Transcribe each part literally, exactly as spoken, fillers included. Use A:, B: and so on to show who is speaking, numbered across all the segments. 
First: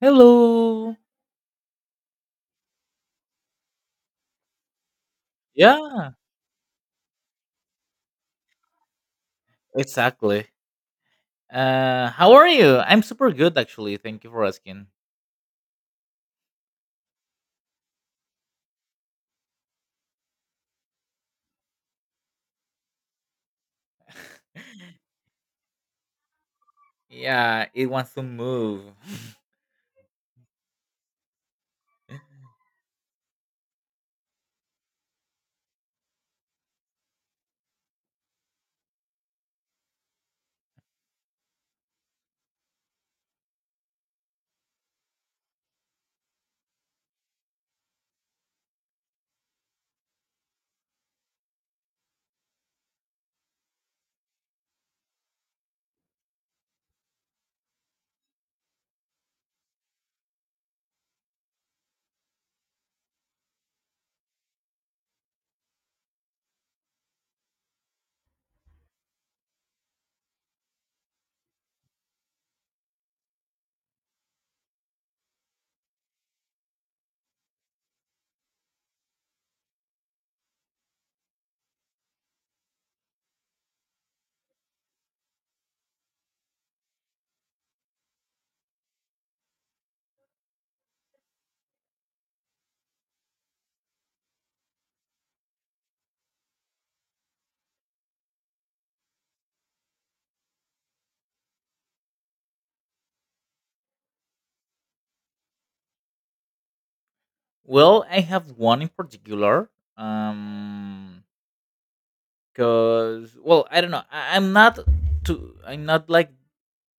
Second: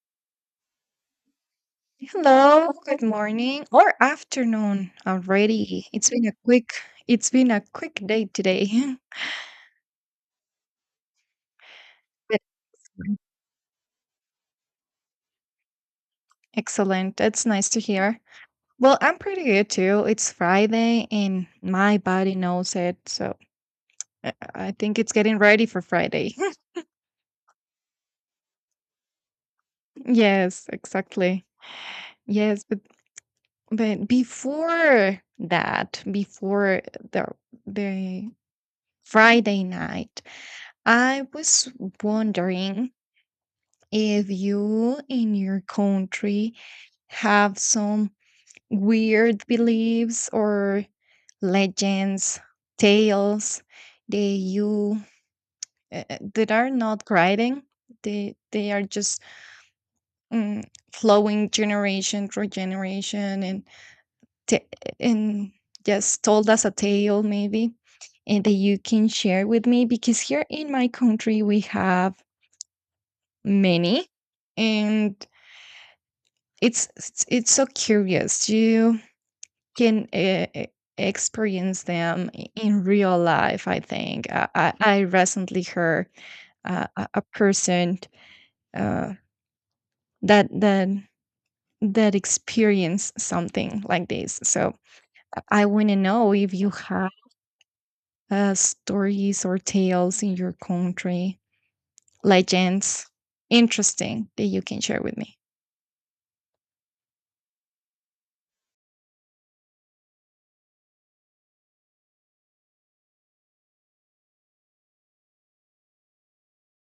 A: Hello.
B: Hello, good morning or afternoon already. It's
A: Yeah,
B: been a quick it's been a quick day today.
A: exactly. Uh, how
B: Good.
A: are you? I'm super good, actually. Thank you for asking.
B: Excellent. That's nice to hear. Well, I'm pretty good too. It's Friday and my body knows it, so I I think it's getting ready for Friday.
A: Yeah, it wants to move.
B: Yes, exactly. Yes, but but before that, before the the Friday night, I was wondering if you in your country have some weird beliefs or legends, tales that you uh, uh, that are not writing, they they are just mm, flowing generation through generation and t- and just told as a tale maybe, and that you can share with me because here in my country we have many. And it's it's it's so curious you can uh, e- experience them i- in real life I think i, I, I recently heard uh, a a person uh, that that that experience something like this. So I want to know if you have uh, stories or tales in your country, legends, interesting, that you can share with me.
A: Well, I have one in particular. Um, Cause well, I don't know. I- I'm not too. I'm not like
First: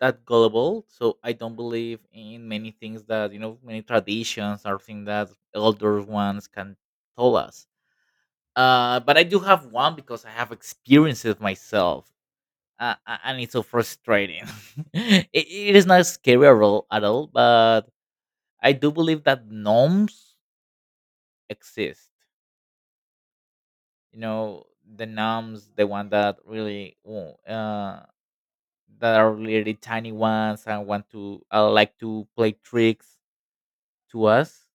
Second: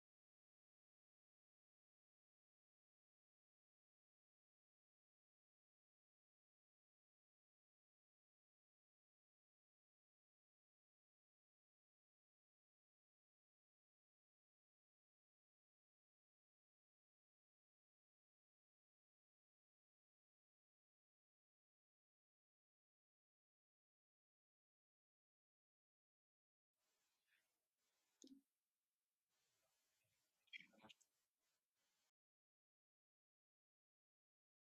A: that gullible, so I don't believe in many things that, you know, many traditions or things that older ones can tell us. Uh, but I do have one because I have experienced it myself. Uh, uh, and it's so frustrating. it, it is not scary at all, at all, but I do believe that gnomes exist. You know, the gnomes, the one that really wo- uh, that are really tiny ones and want to uh, like to play tricks to us.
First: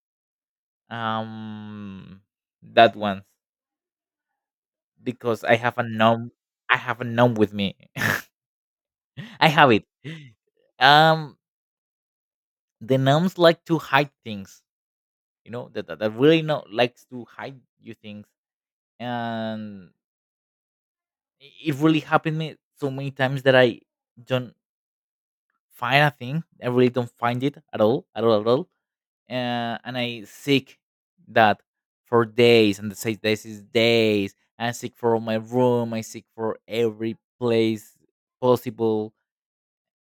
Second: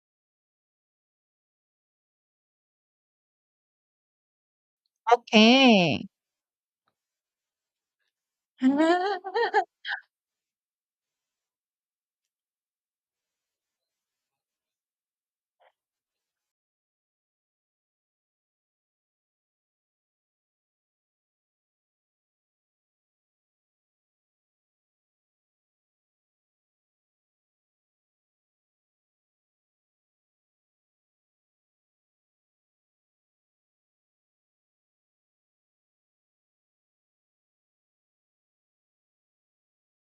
A: Um, that one, because I have a
B: Okay.
A: gnome. I have a gnome with me. I have it. Um, the gnomes like to hide things, you know that, that, that really know likes to hide you things. And i- it really happened me so many times that I don't find a thing. I really don't find it at all, at all, at all. Uh, and I seek that for days and the six days is days. I seek for my room, I seek for every place possible.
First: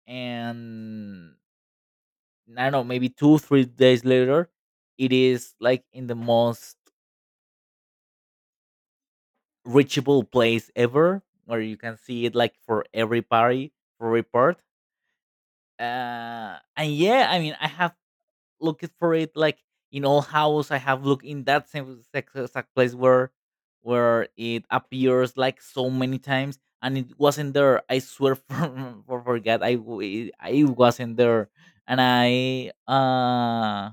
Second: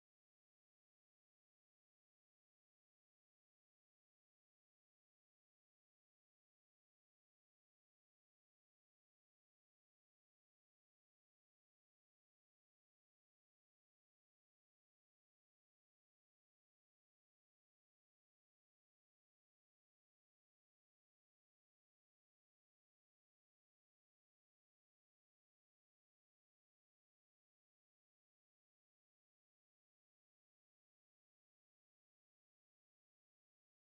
A: And I don't know, maybe two three days later, it is like in the most reachable place ever, where you can see it like for every party, for report. Uh and yeah, I mean, I have looked for it like in all house. I have looked in that same exact exact place where where it appears like so many times, and it wasn't there, I swear. for, for forget I w- It wasn't there. And I uh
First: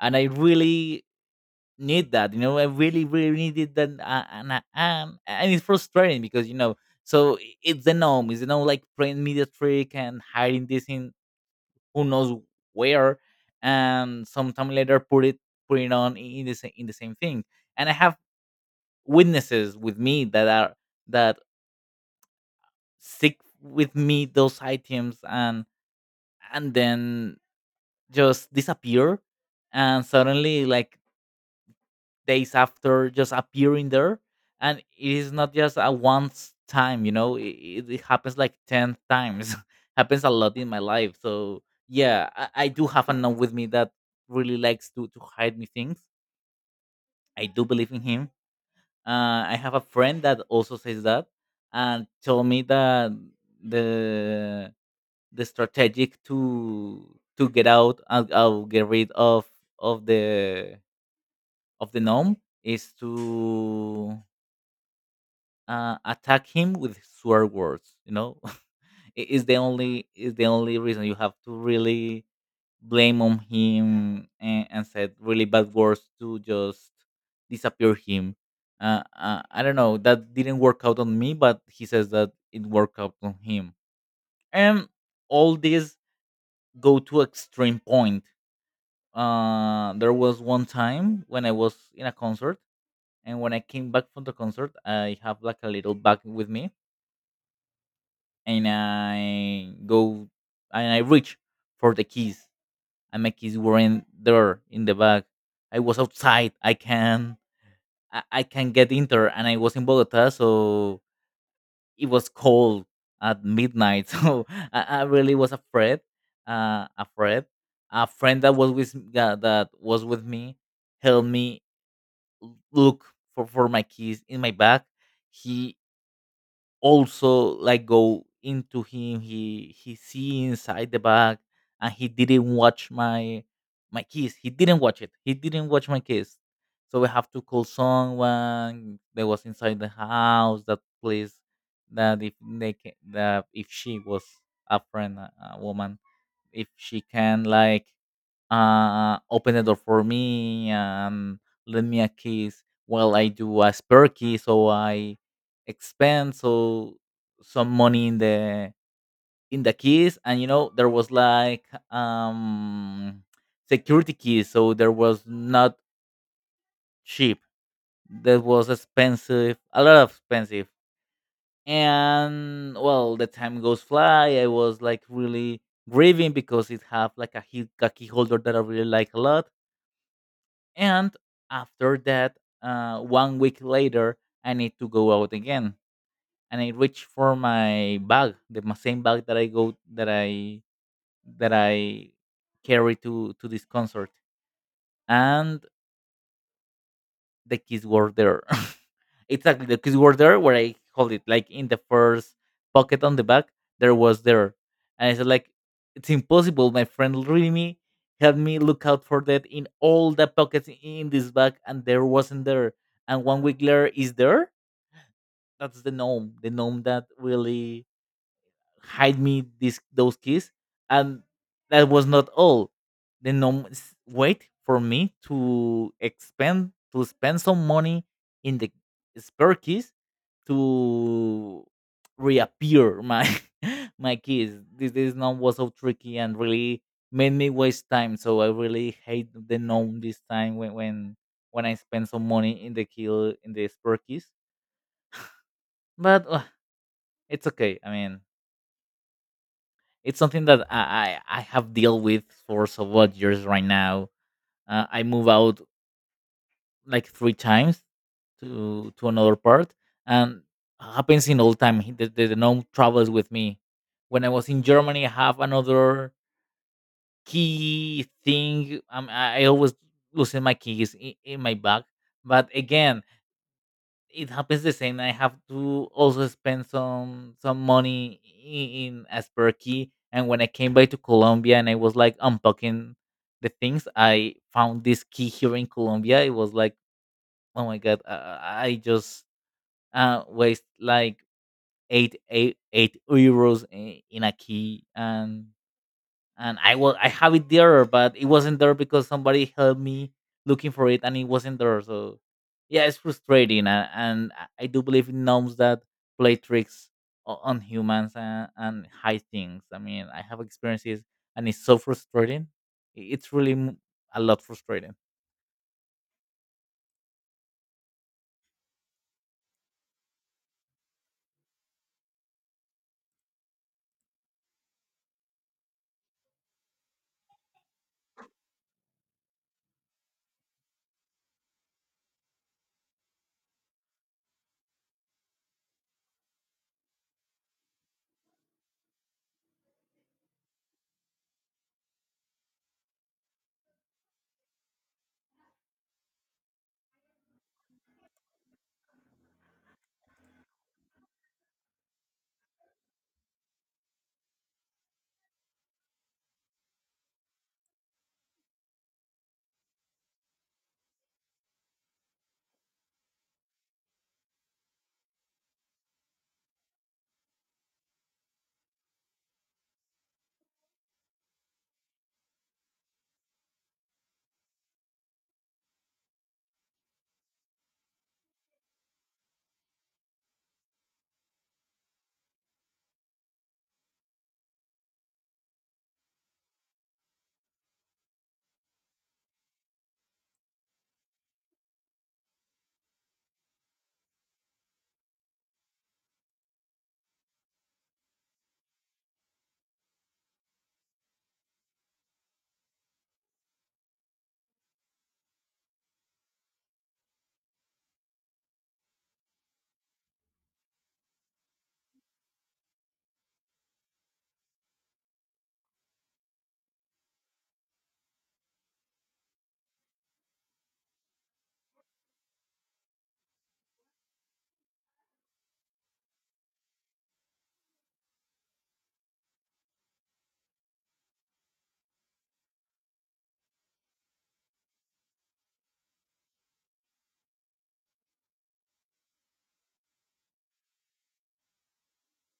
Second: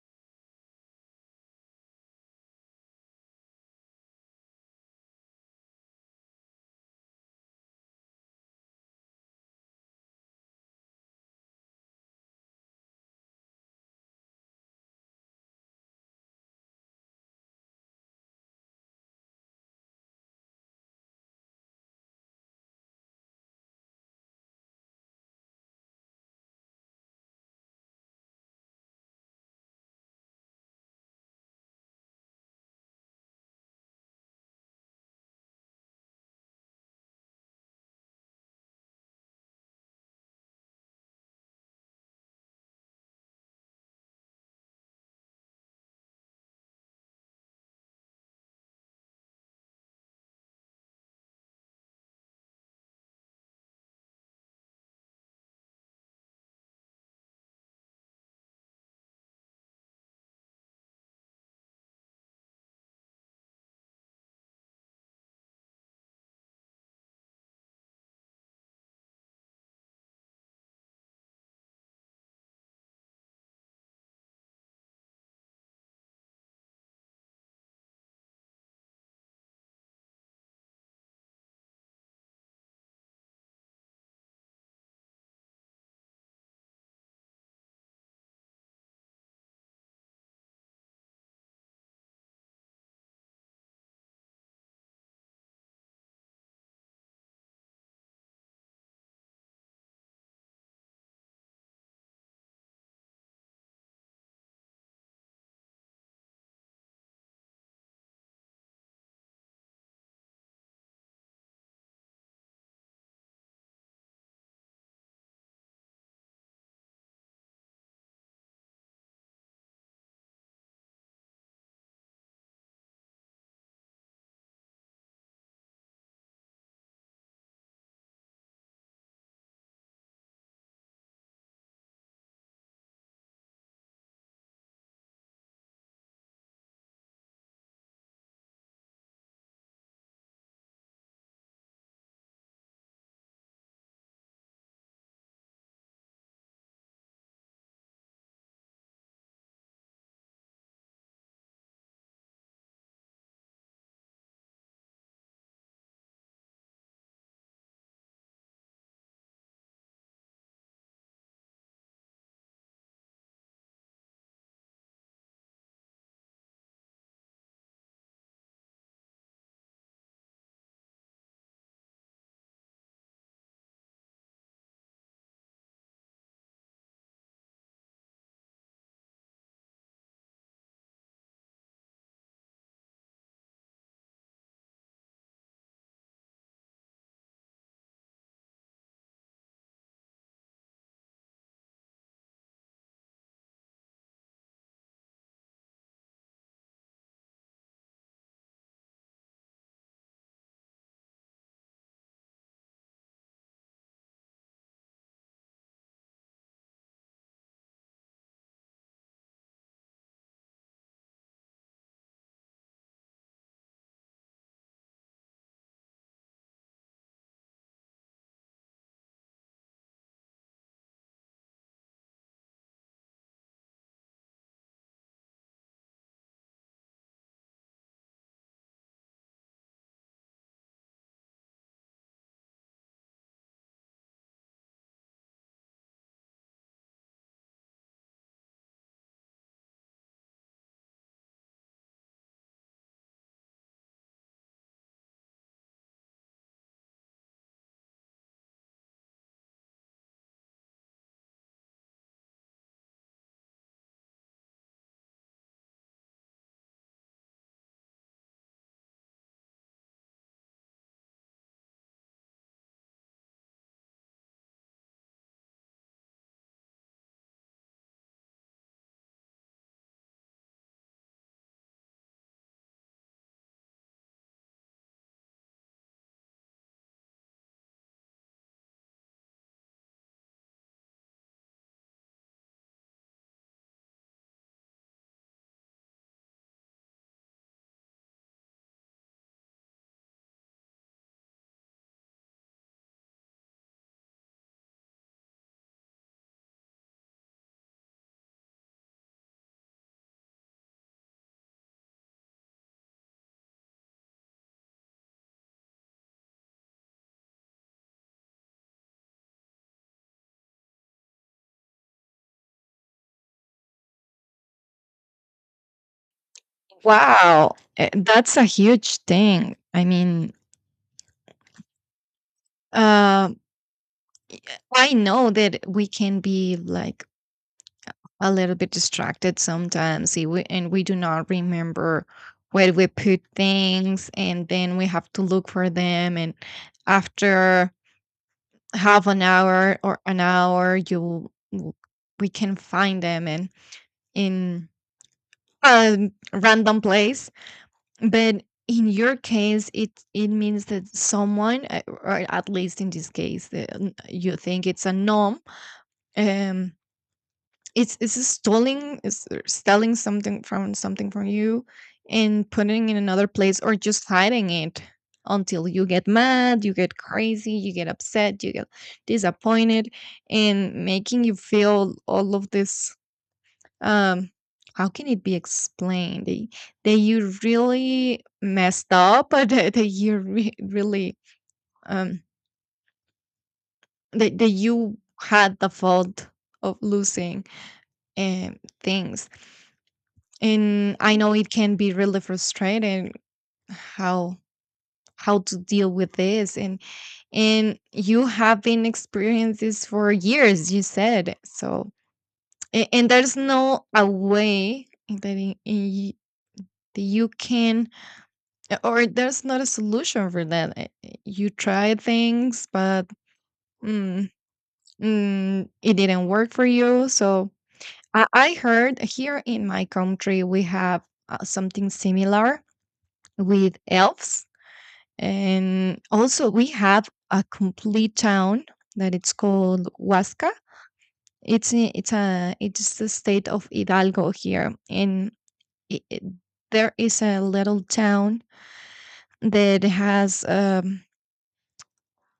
A: and I really need that, you know, I really really needed that. Uh, and I am, and it's frustrating because, you know, so i- it's the norm. It's, you know, like playing media trick and hiding this in who knows where, and sometime later put it, put it on in the same, in the same thing. And I have witnesses with me that are that stick with me those items. and and then just disappear, and suddenly like days after just appearing there. And it is not just a once time, you know, it, it happens like ten times. Happens a lot in my life. So yeah, I, I do have a nun with me that really likes to to hide me things. I do believe in him. uh, I have a friend that also says that, and told me that the the strategic to to get out and uh, get rid of of the of the gnome is to uh, attack him with swear words. You know, I- is the only, is the only reason. You have to really blame on him and, and said really bad words to just disappear him. Uh, uh, I don't know. That didn't work out on me, but he says that it worked out on him. And all this go to extreme point. Uh, there was one time when I was in a concert, and when I came back from the concert, I have like a little bag with me, and I go and I reach for the keys, and my keys were in there in the bag. I was outside. I can I, I can get in there, and I was in Bogota, so it was cold at midnight. So I, I really was afraid. Uh, afraid. A friend that was with that, that was with me helped me l- look for, for my keys in my bag. He also like go into him. he he see inside the bag, and he didn't watch my my keys. He didn't watch it. He didn't watch my keys. So we have to call someone that was inside the house, that place, that if they can, that if she was a friend, a a woman, if she can like uh, open the door for me and lend me a kiss while I do a spare key. So I expend so some money in the in the keys. And you know there was like um security keys, so there was not cheap. That was expensive, a lot of expensive. And well, the time goes fly. I was like really grieving because it have like a, key- a key holder that I really like a lot. And after that, uh, one week later I need to go out again. And I reach for my bag, the ma- same bag that I go, that i that I carry to to this concert. And the keys were there. Exactly, the keys were there where I hold it, like in the first pocket on the back. There was there, and I said like, it's impossible. My friend really me helped me look out for that in all the pockets in this bag, and there wasn't there. And one week later is there. That's the gnome, the gnome that really hide me these those keys. And that was not all. The no s- wait for me to expend to spend some money in the spare keys to reappear my my keys. This this known was so tricky and really made me waste time. So I really hate the gnome this time, when when when I spend some money in the kill, in the spare keys. But uh, it's okay. I mean, it's something that I I, I have dealt with for several years right now. Uh, I move out like three times to to another part, and happens in all time. He- The, the, the gnome travels with me. When I was in Germany, I have another key thing. Um, I I always losing my keys in, in my bag. But again, it happens the same. I have to also spend some some money in Asperky. And when I came back to Colombia and I was like unpacking the things, I found this key here in Colombia. It was like, oh my god, uh, I just uh, waste like eight eight eight euros i- in a key. and and I was, I have it there, but it wasn't there because somebody helped me looking for it, and it wasn't there. So yeah, it's frustrating. and, and I I do believe in gnomes that play tricks o- on humans and, and hide things. I mean, I have experiences, and it's so frustrating. I- It's really m- a lot frustrating.
B: Wow, eh, that's a huge thing. I mean, uh, I know that we can be like a little bit distracted sometimes, eh, we- and we do not remember where we put things, and then we have to look for them. And after half an hour or an hour, you w- we can find them and in a random place. But in your case, it it means that someone, uh, or at least in this case, the, n- you think it's a norm. Um, it's it's stealing, is stealing something from something from you, and putting in another place, or just hiding it until you get mad, you get crazy, you get upset, you get disappointed, and making you feel all of this. um, how can it be explained? They, they you really messed up, or that, that you re- really um that, that you had the fault of losing um things. And I know it can be really frustrating how how to deal with this. and and you have been experiencing this for years, you said, so a- and, there's no a way that in, in, y- that you can. Yeah, or there's not a solution for that. I- I- You try things, but mm, mm, it didn't work for you. So I, I heard here in my country we have uh, something similar with elves, and also we have a complete town that it's called Huasca. It's I- it's a it's the state of Hidalgo here, and i i- there is a little town that has. Um,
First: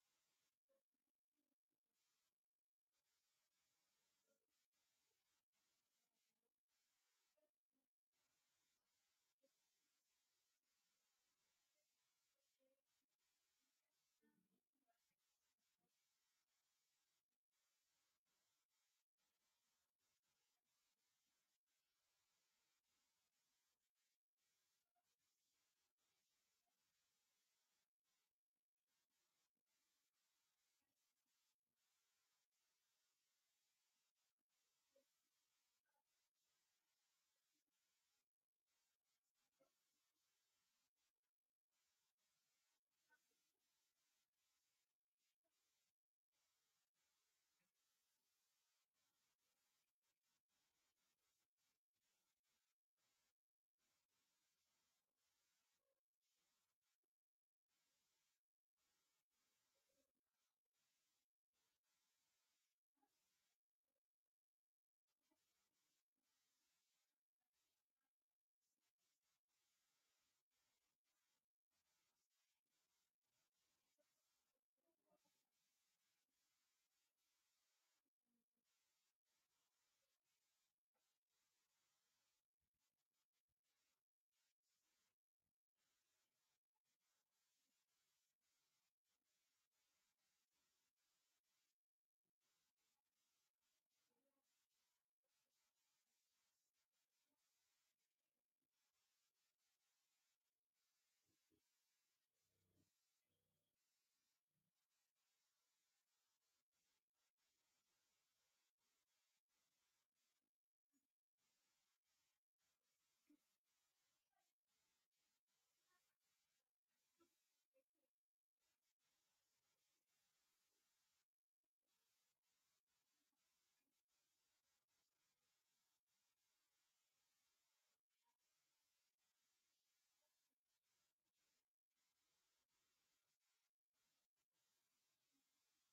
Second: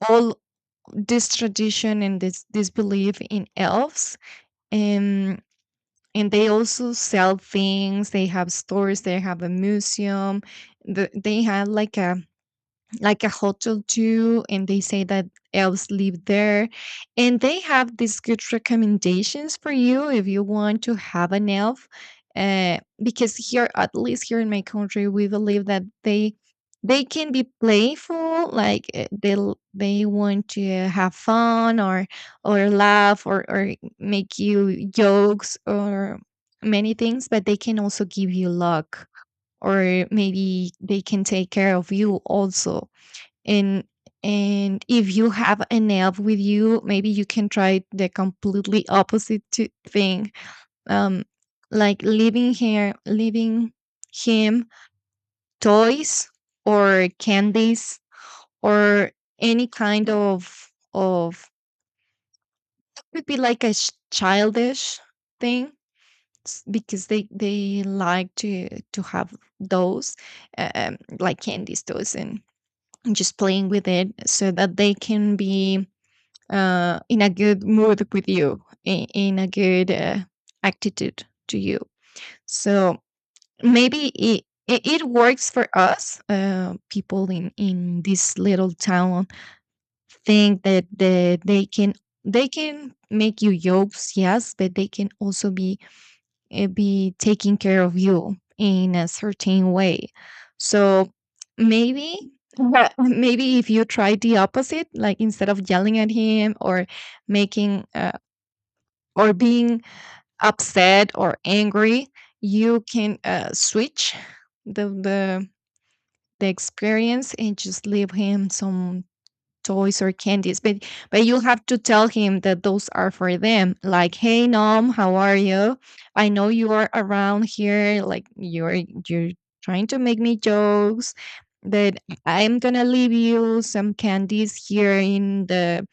B: all this tradition and this this belief in elves. and and they also sell things, they have stores, they have a museum. The, they had like a like a hotel too, and they say that elves live there, and they have these good recommendations for you if you want to have an elf, uh, because here, at least here in my country, we believe that they they can be playful, like, uh, they l- they want to have fun or or laugh or or make you jokes or many things, but they can also give you luck or maybe they can take care of you also. and and if you have an elf with you, maybe you can try the completely opposite to thing. um like leaving her, leaving him toys or candies or any kind of of could be like a sh- childish thing, s- because they they like to to have those, um, like candies, toys, and and just playing with it, so that they can be, uh, in a good mood with you, in, in a good uh, attitude to you. So maybe it, it, it works for us. Uh, people in, in this little town think that they, they can they can make you jokes, yes, but they can also be, eh, be taking care of you in a certain way. So maybe, but maybe if you try the opposite, like instead of yelling at him or making, uh, or being upset or angry, you can, uh, switch the the the experience and just leave him some toys or candies. but but you have to tell him that those are for them, like, hey Nom, how are you, I know you are around here, like you're you're trying to make me jokes, but I'm gonna leave you some candies here in the,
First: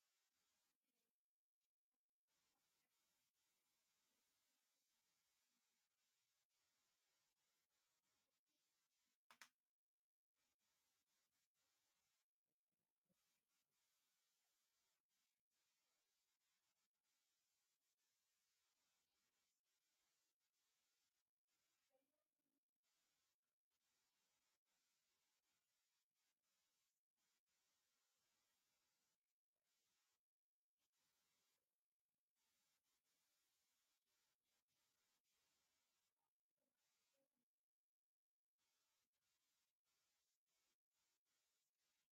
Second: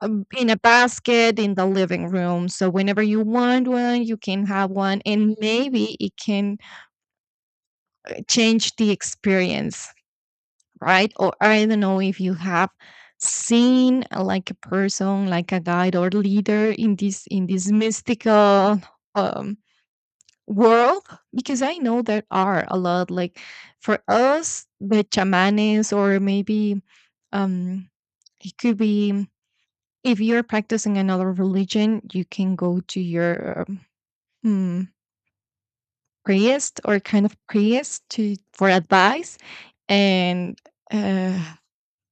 B: um, in a basket in the living room, so whenever you want one you can have one, and maybe it can change the experience, right? Or I don't know if you have seen, uh, like a person, like a guide or leader in this in this mystical, um, world, because I know there are a lot. Like for us, the chamanes, or maybe, um, it could be, mm, if you're practicing another religion, you can go to your, um, mm, priest or kind of priest to for advice and. Uh,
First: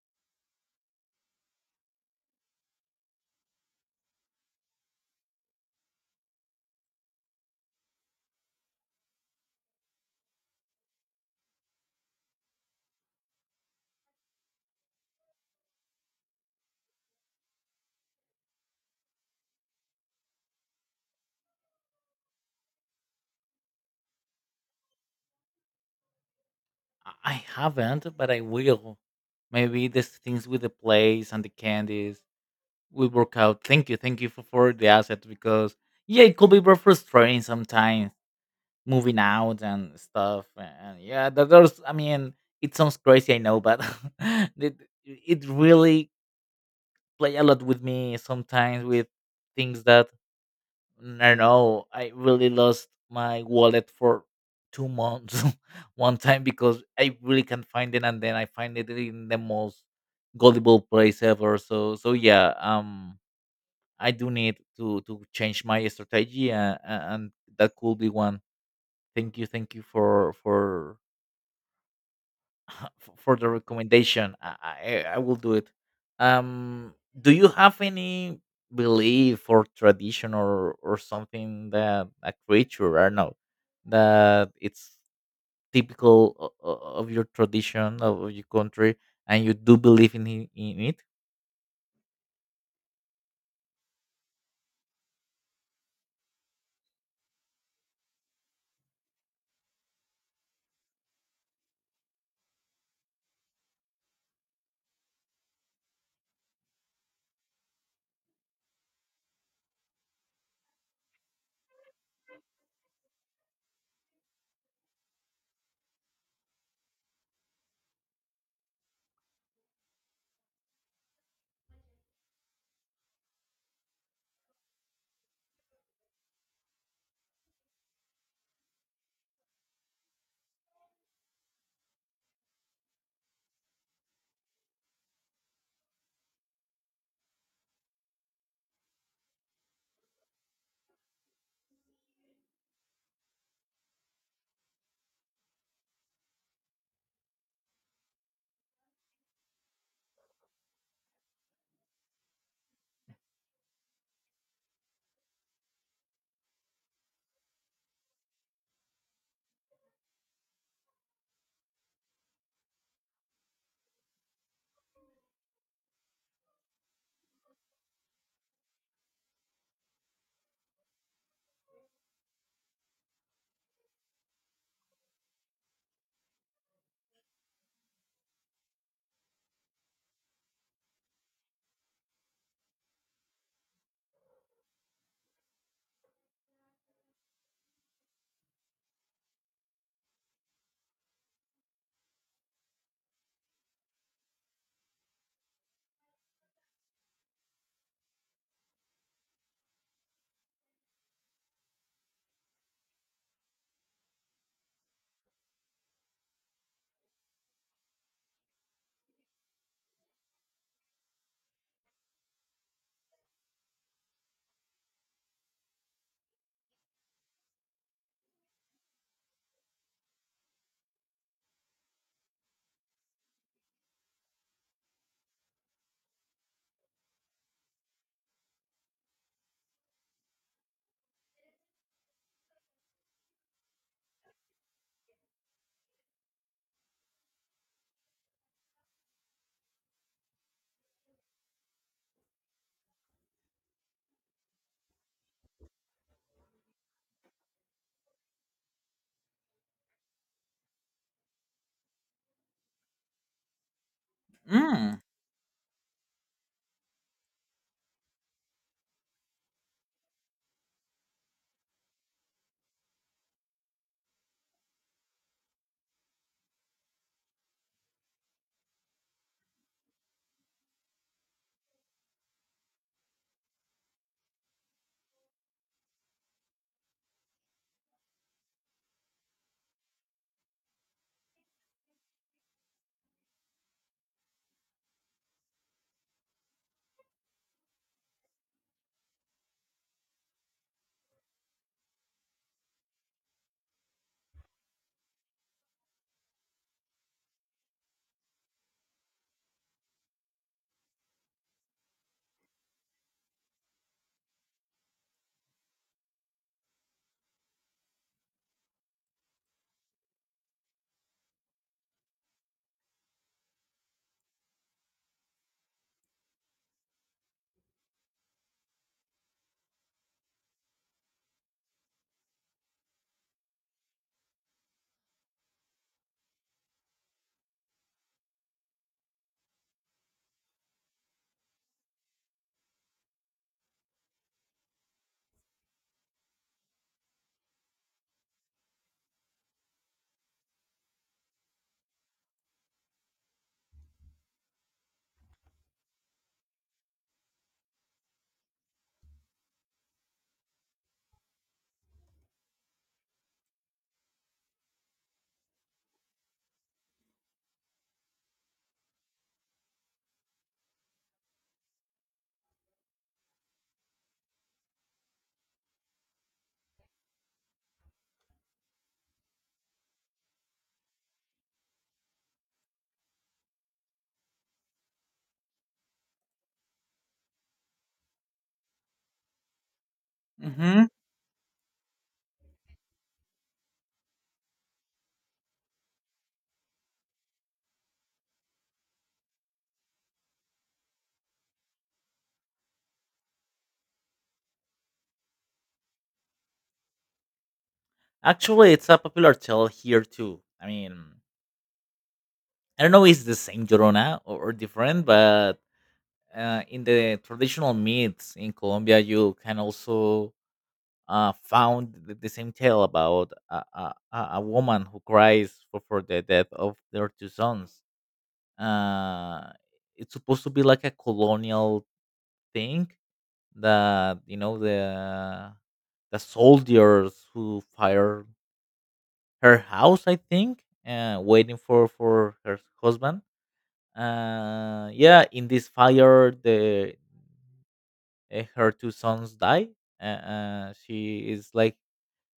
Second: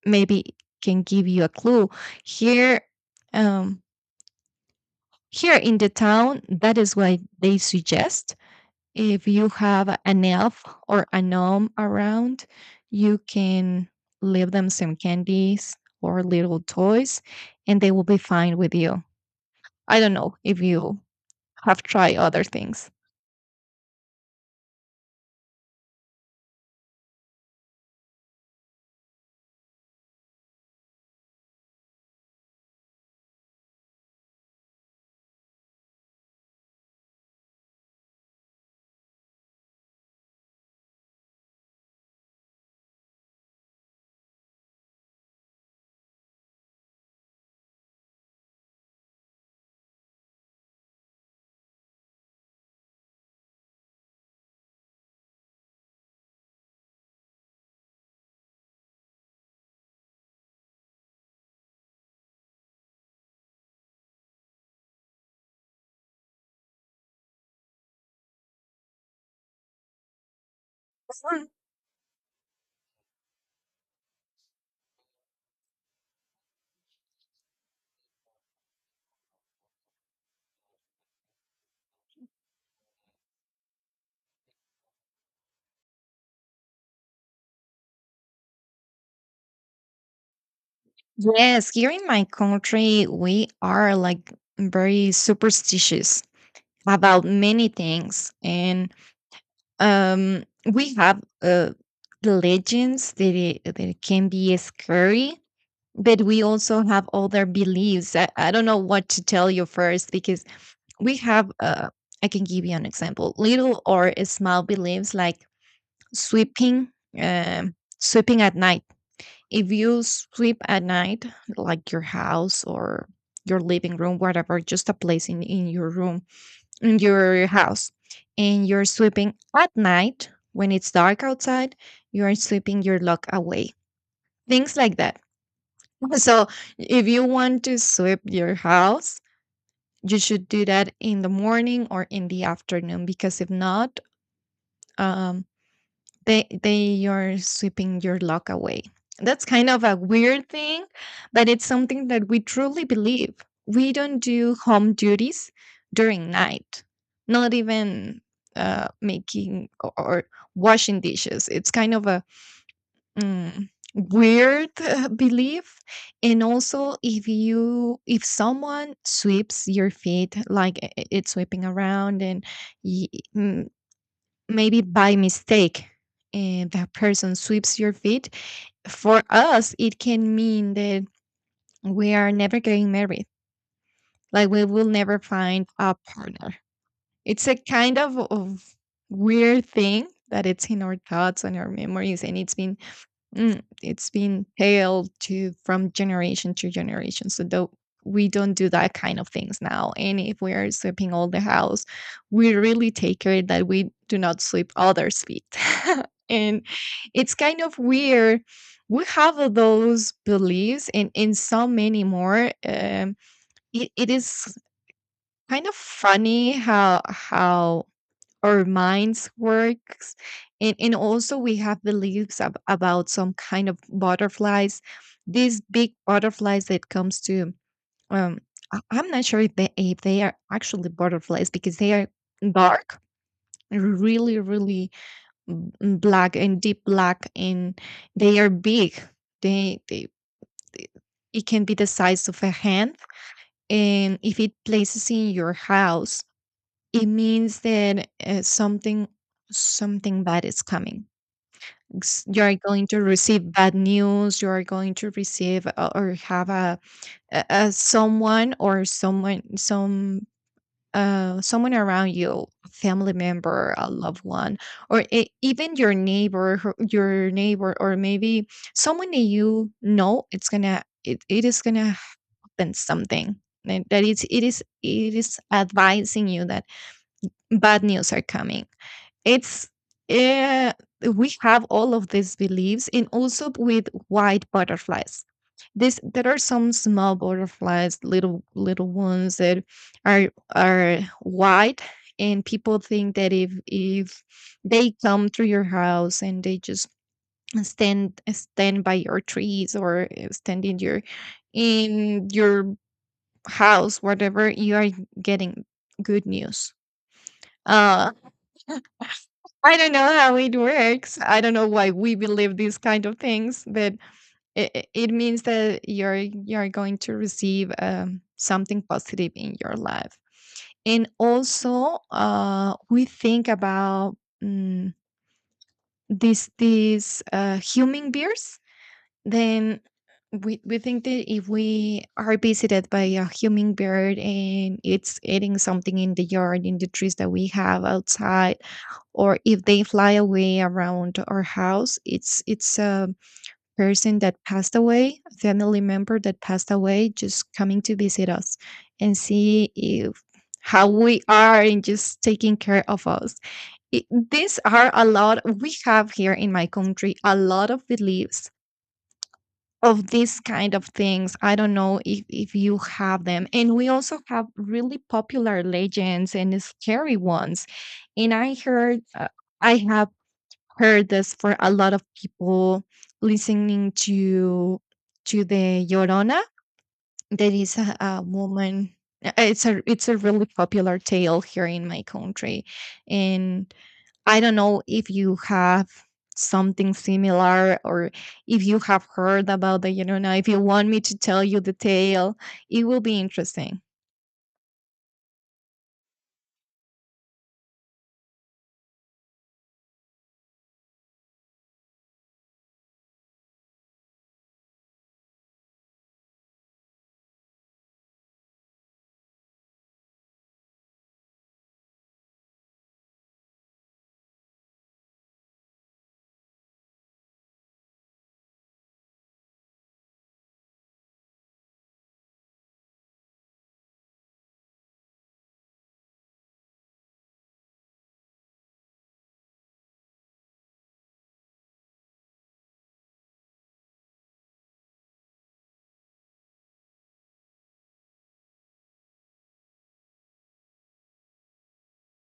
B: maybe can give you a clue here, um, here in the town that is why they suggest, if you have an elf or a gnome around, you can leave them some candies or little toys and they will be fine with you. I don't know if you have tried other things.
A: I I haven't, but I will. Maybe these things with the plays and the candies will work out. Thank you, thank you for, for the asset, because yeah, it could be very frustrating sometimes. Moving out and stuff, and yeah, there- there's. I mean, it sounds crazy, I know, but it it really play a lot with me sometimes with things that I don't know. I really lost my wallet for two months one time because I really can't find it, and then I find it in the most gullible place ever. So so yeah, um, I do need to to change my strategy. Uh, a- and that could be one. Thank you, thank you for for
B: Mhm.
A: f- for the recommendation. I, I I will do it. Um, do you have any belief or tradition or or something, that a creature, I don't know, that it's typical o- o- of your tradition, of your country, and you do believe in it- in it?
B: Yes, here in my country we are like very superstitious about many things, and um we have uh the legends that it, that it can be scary, but we also have other beliefs. I, I don't know what to tell you first because we have uh I can give you an example, little or small beliefs, like sweeping, um sweeping at night. If you sweep at night, like your house or your living room, whatever, just a place in, in your room in your house, and you're sweeping at night when it's dark outside, you are sweeping your lock away. Things like that. So if you want to sweep your house, you should do that in the morning or in the afternoon, because if not, um, they they are sweeping your luck away. That's kind of a weird thing, but it's something that we truly believe. We don't do home duties during night, not even, uh, making or, or washing dishes. It's kind of a, mm, weird, uh, belief. And also, if you, if someone sweeps your feet, like i- i- it's sweeping around and y- mm, maybe by mistake, and that person sweeps your feet, for us it can mean that we are never getting married, like we will never find a partner. It's a kind of, of weird thing that it's in our thoughts and our memories, and it's been, mm, it's been hailed to from generation to generation. So though we don't do that kind of things now. And if we are sweeping all the house, we really take care that we do not sweep others' feet. And it's kind of weird. We have all those beliefs and in so many more. Um, it, it is kind of funny how how our minds works. and, and also we have beliefs ab- about some kind of butterflies, these big butterflies that comes to, um, I- I'm not sure if they, if they are actually butterflies, because they are dark, really really b- mm, black and deep black, and they are big. they, they they- it can be the size of a hand, and if it places in your house, it means that, uh, something, something bad is coming. It's, you are going to receive bad news. You are
A: Mm.
B: going to receive, uh, or have a, a, a someone or someone, some, uh, someone around you, a family member, a loved one, or e- even your neighbor, who- your neighbor, or maybe someone that you know. It's gonna it, it is gonna happen something. And that it's it is it is advising you that bad news are coming. It's, uh, we have all of these beliefs, and also with white butterflies. This there are some small butterflies, little little ones that are are white, and people think that if if they come to your house, and they just stand stand by your trees, or uh, stand in your in your house, whatever, you are getting good news. Uh, I don't know how it works. I don't know why we believe these kind of things, but it, it means that you're you're going to receive, um, something positive in your life. And also, uh, we think about, um, these these uh, human bears. Then we we think that if we are visited by a human bird and it's eating something in the yard, in the trees that we have outside, or if they fly away around our house, it's it's a person that passed away, a family member that passed away, just coming to visit us and see if how we are and just taking care of us. It, these are a lot. We have here in my country a lot of beliefs of these kind of things. I don't know if, if you have them. And we also have really popular legends and scary ones. And i heard uh, I have heard this for a lot of people listening to to the Llorona. There is a, a woman. uh, It's a it's a really
A: Hmm.
B: popular tale here in my country. And I don't know if you have something similar, or if you have heard about the Llorona. If you want me to tell you the tale, it will be interesting.
A: Actually, it's a popular tale here too. I mean, I don't know if it's the same Llorona, or, or different, but uh, in the traditional myths in Colombia, you can also uh, found the, the same tale about a, a, a a woman who cries for, for the death of their two sons. Uh, it's supposed to be like a colonial thing, that you know the the soldiers who fire her house, I think, uh, waiting for for her husband. Uh, yeah, in this fire, the uh, her two sons die. Uh, uh, she is like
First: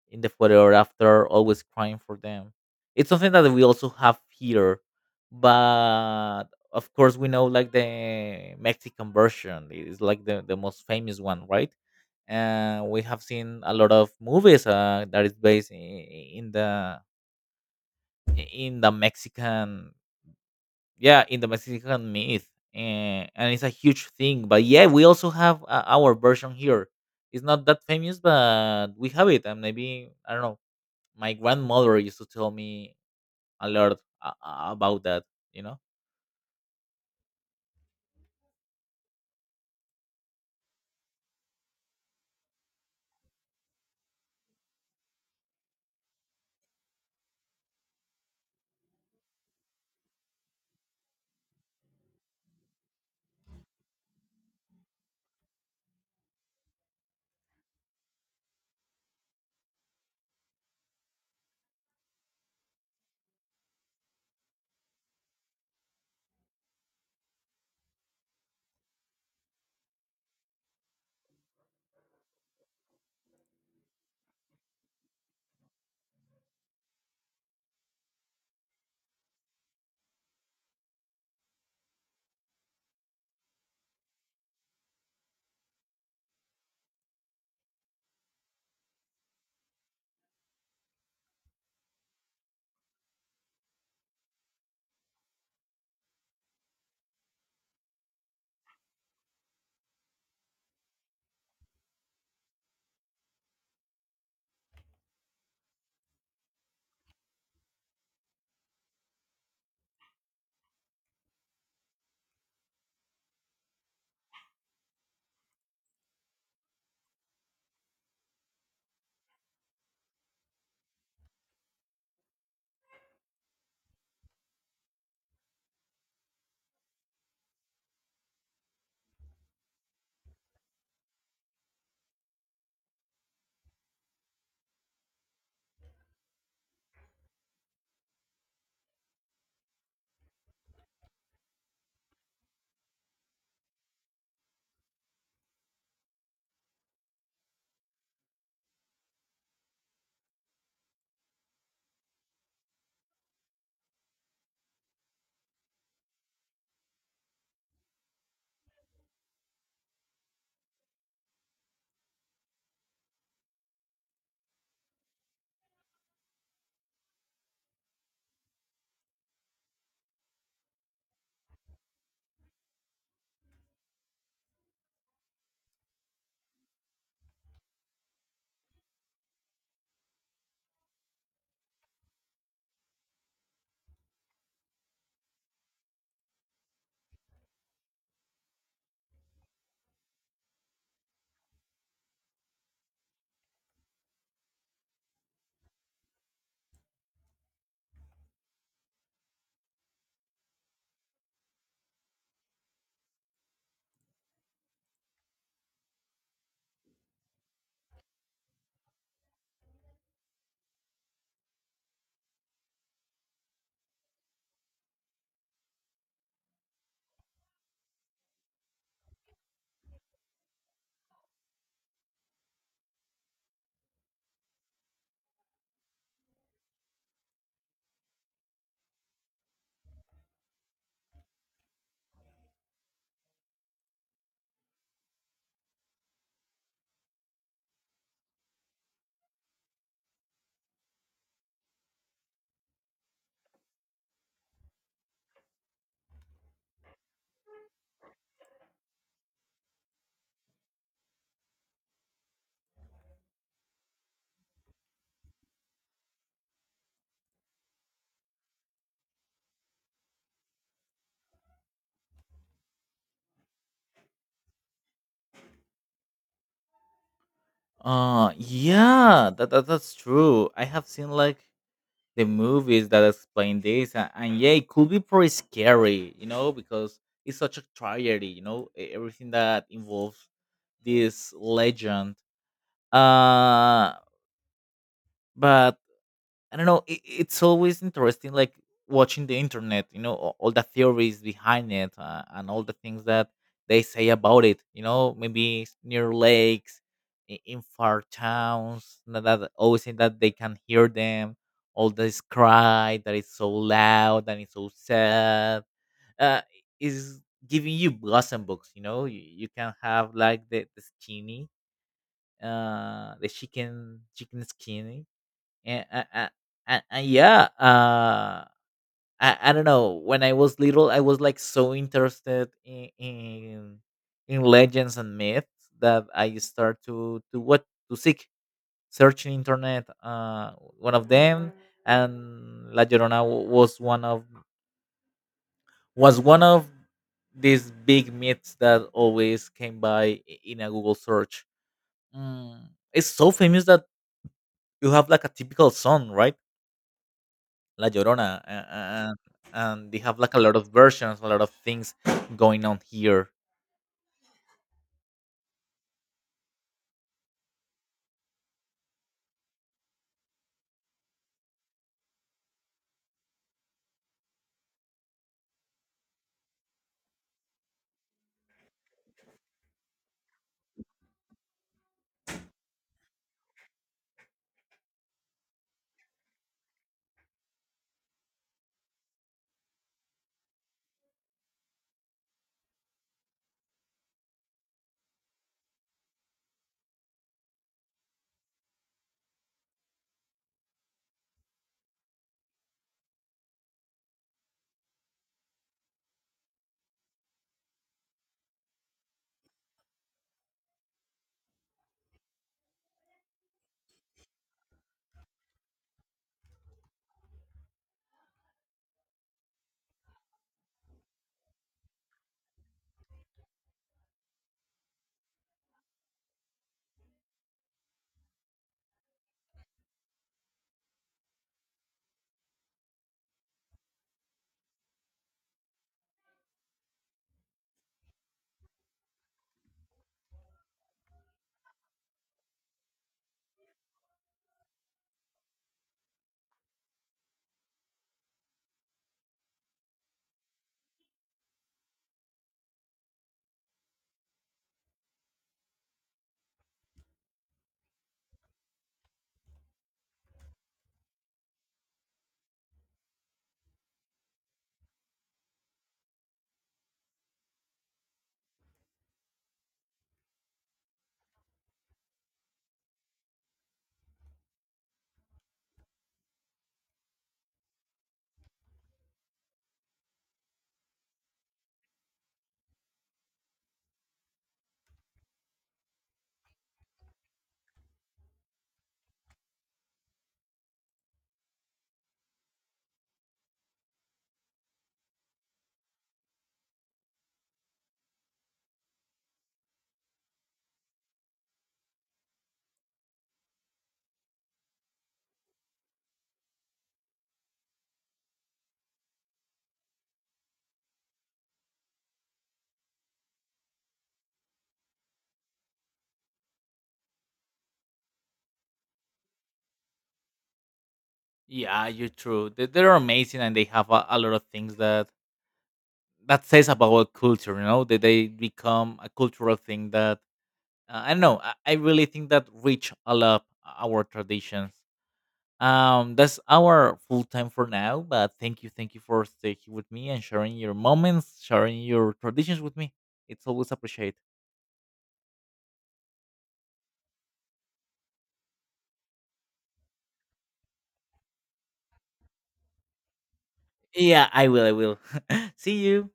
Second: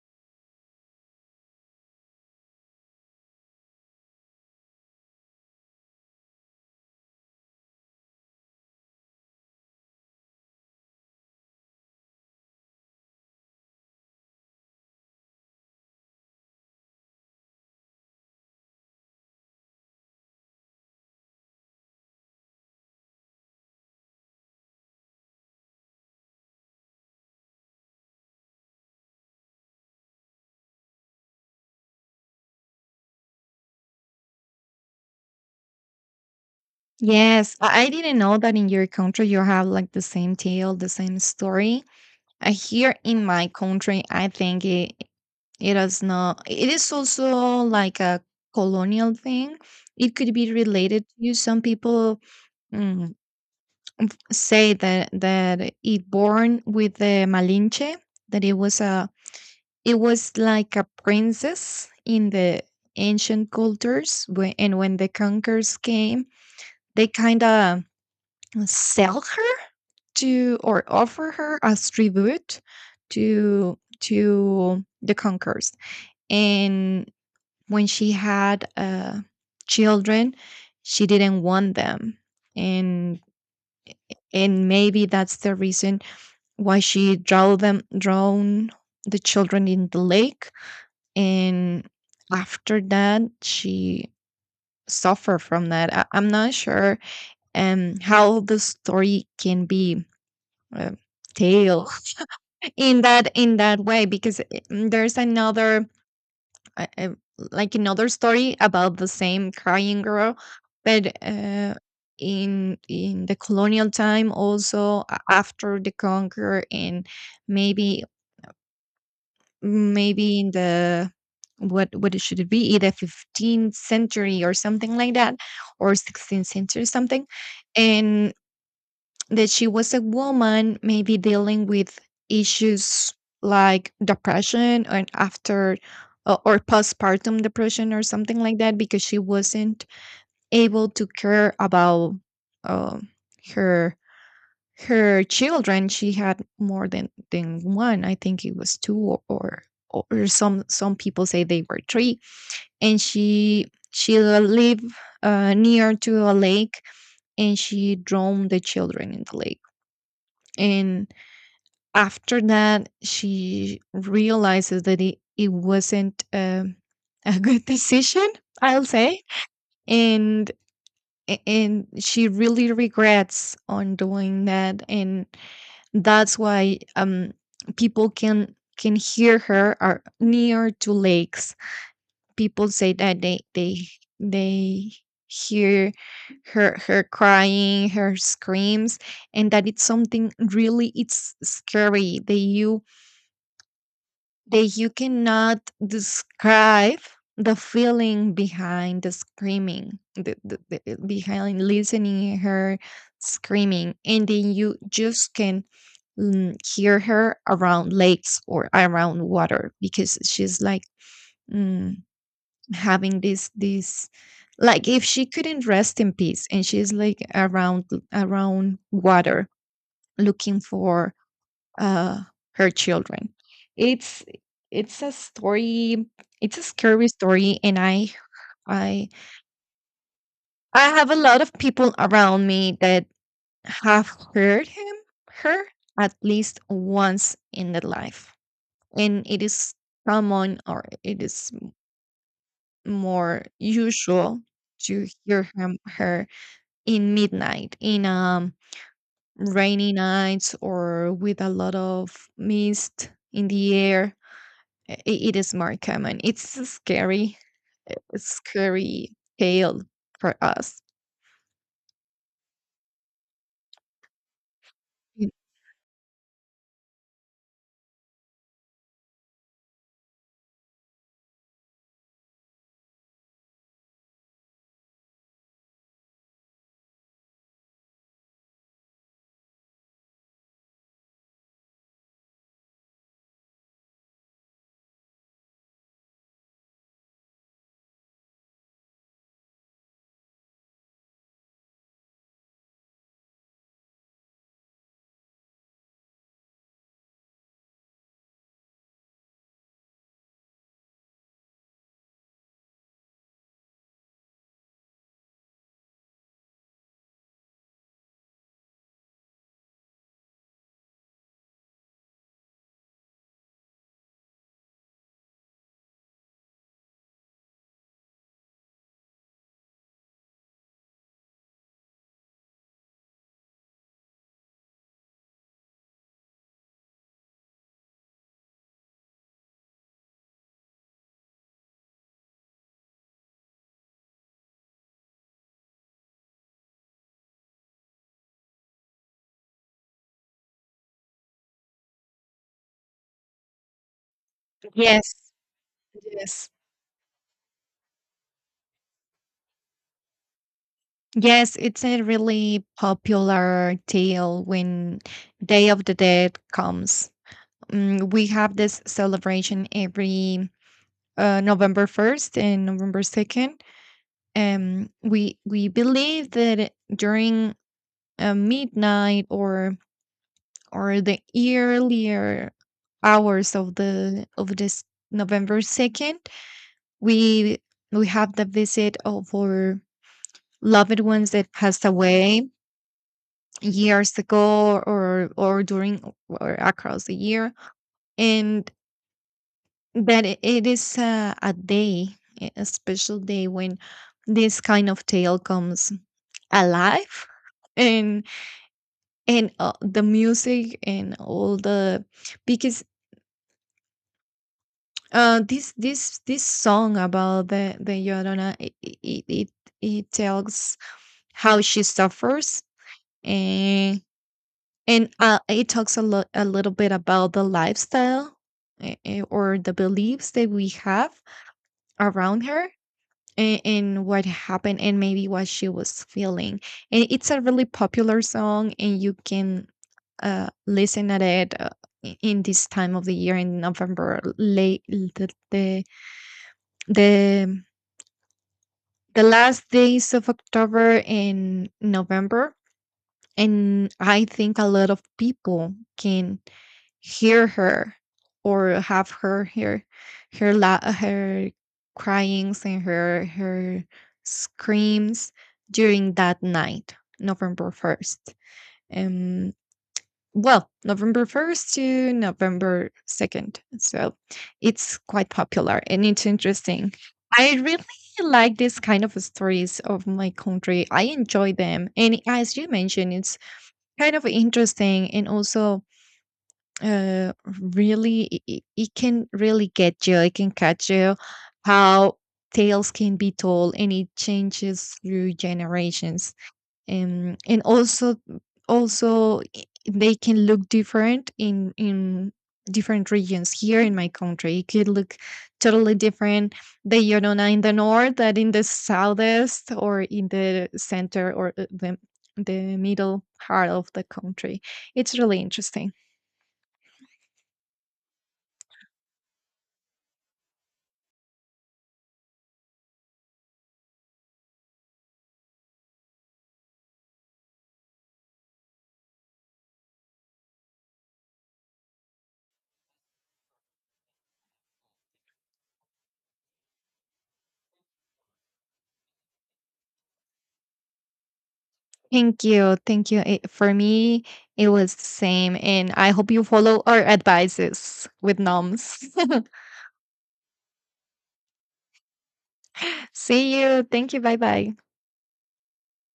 A: in the photo or after, always crying for them. It's something that we also have here, but of course we know like the Mexican version is like the, the most famous one, right? And we have seen a lot of movies uh, that is based in, in the in the Mexican yeah in the Mexican myth, and, and it's a huge thing. But yeah, we also have uh, our version here. It's not that famous, but we have it, and maybe, I don't know, my grandmother used to tell me a lot a- a- about that, you know.
B: Yes, I I didn't know that in your country you have like the same tale, the same story. Uh, here in my country, I think, it, it is not, it is also like a colonial thing. It could be related to some people. Mm, f- say that that it born with the Malinche. That it was a it was like a princess in the ancient cultures, when, and when the conquerors came, they kind of sell her to or offer her as tribute to to the conquerors. And when she had uh, children, she didn't want them. And and maybe that's the reason why she drowned them, drowned the children in the lake. And after that, she suffered from that. I, I'm not sure um how the story can be, uh, in that in that way, because it- mm, there's another, uh, uh, like another story about the same crying girl. But uh, in in the colonial time, also a- after the conquer. And maybe, maybe in the, what what it should it be, either fifteenth century or something like that, or sixteenth century something. That she was a woman maybe dealing with issues like depression, and after uh, or postpartum depression, or something like that, because she wasn't able to care about uh, her her children. She had more than than one. I think it was two, or, or or some some people say they were three. And she she lived, uh, near to a lake, and she drowned the children in the lake. And after that, she realizes that it, it wasn't, um, a good decision, I'll say. And a- and she really regrets on doing that. And that's why um people can can hear her, are near to lakes. People say that they they they hear her her crying, her screams. And that it's something really, it's scary, that you that you cannot describe the feeling behind the screaming, the, the, the- eh, behind listening her screaming. And then you just can mm, hear her around lakes or around water, because she's like mm, having this this, like, if she couldn't rest in peace. And she's like around, around water, looking for, uh, her children. It's it's a story. It's a scary story, and I I I have a lot of people around me that have heard him her at least once in their life. And it is common, or it is more usual to hear him her in midnight, in um rainy nights, or with a lot of mist in the air. I it is more common. It's a scary, a scary tale for us. Mm,
A: Uh yeah, that, that that's true. I have seen like the movies that explain this, and, and yeah, it could be pretty scary, you know, because it's such a tragedy, you know, e- everything that involves this legend. uh but I don't know. It, it's always interesting, like watching the internet. You know, all, all the theories behind it, uh, and all the things that they say about it. You know, maybe it's near lakes, i- in far towns, na- that always say that they can hear them. All this cry that is so loud and it's so sad, uh, is giving you blossom books. You know, you, you can have like the, the skinny, uh, the chicken chicken skinny. And uh, uh, uh, uh, yeah uh I, I don't know, when I was little I was like so interested in in, in legends and myths, that I start to to what to seek, search in internet. Uh one of them, and la llorona wa- was one of, was one of these big myths that always came by i- in a google search. mm, it's so famous that you have
B: yes,
A: like a typical song, right?
B: yes.
A: La Llorona, a- a- and and they have like a lot of versions, a lot of
B: Yes, it's
A: things
B: a really
A: going on here.
B: popular tale when Day of the Dead comes. Mm, we have this celebration every, uh, November first and November second. And we we believe that during, uh, midnight, or or the earlier hours of the of this November second, we we have the visit of our loved ones that passed away years ago, or or during, or across the year. And that, i- it is a, a day a a special day when this kind of tale comes alive. And and uh, the music and all the, because. Uh, this this this song about the the Llorona, it it it, it tells how she suffers. And and uh, it talks a lot a little bit about the lifestyle, eh, eh, or the beliefs that we have around her, and, and what happened, and maybe what she was feeling. And it's a really popular song, and you can uh listen at it. Uh, i- in this time of the year, in November, late, the, the the the last days of October and November. And I think a lot of people can hear her, or have her, her her la- her cryings, and her her screams during that night, November first. Um, well, November first to November second. So it's quite popular and it's interesting. I really like this kind of stories of my country. I enjoy them. And as you mentioned, it's kind of interesting. And also uh really, i- i- it, can really get you it can catch you how tales can be told, and it changes through generations. Um, and also also i- they can look different in in different regions. Here in my country, it could look totally different, the Yorona in the north than in the southeast, or in the center, or uh, the the middle part of the country. It's really interesting.
A: Yeah, you're true. They, they're amazing, and they have a, a lot of things that that says about our culture. You know, that they become a cultural thing, that uh, I don't know. I, I really think that rich a lot our traditions. Um, that's our full time for now. But thank you, thank you for staying here with me and sharing your moments, sharing your
B: Thank
A: traditions with
B: you.
A: me.
B: Thank you.
A: It's
B: It,
A: always
B: for
A: appreciated.
B: me, it was the same. And I hope you follow our advices with noms. See you. Thank you.
A: Yeah,
B: Bye
A: I will. I
B: bye.
A: will. See you.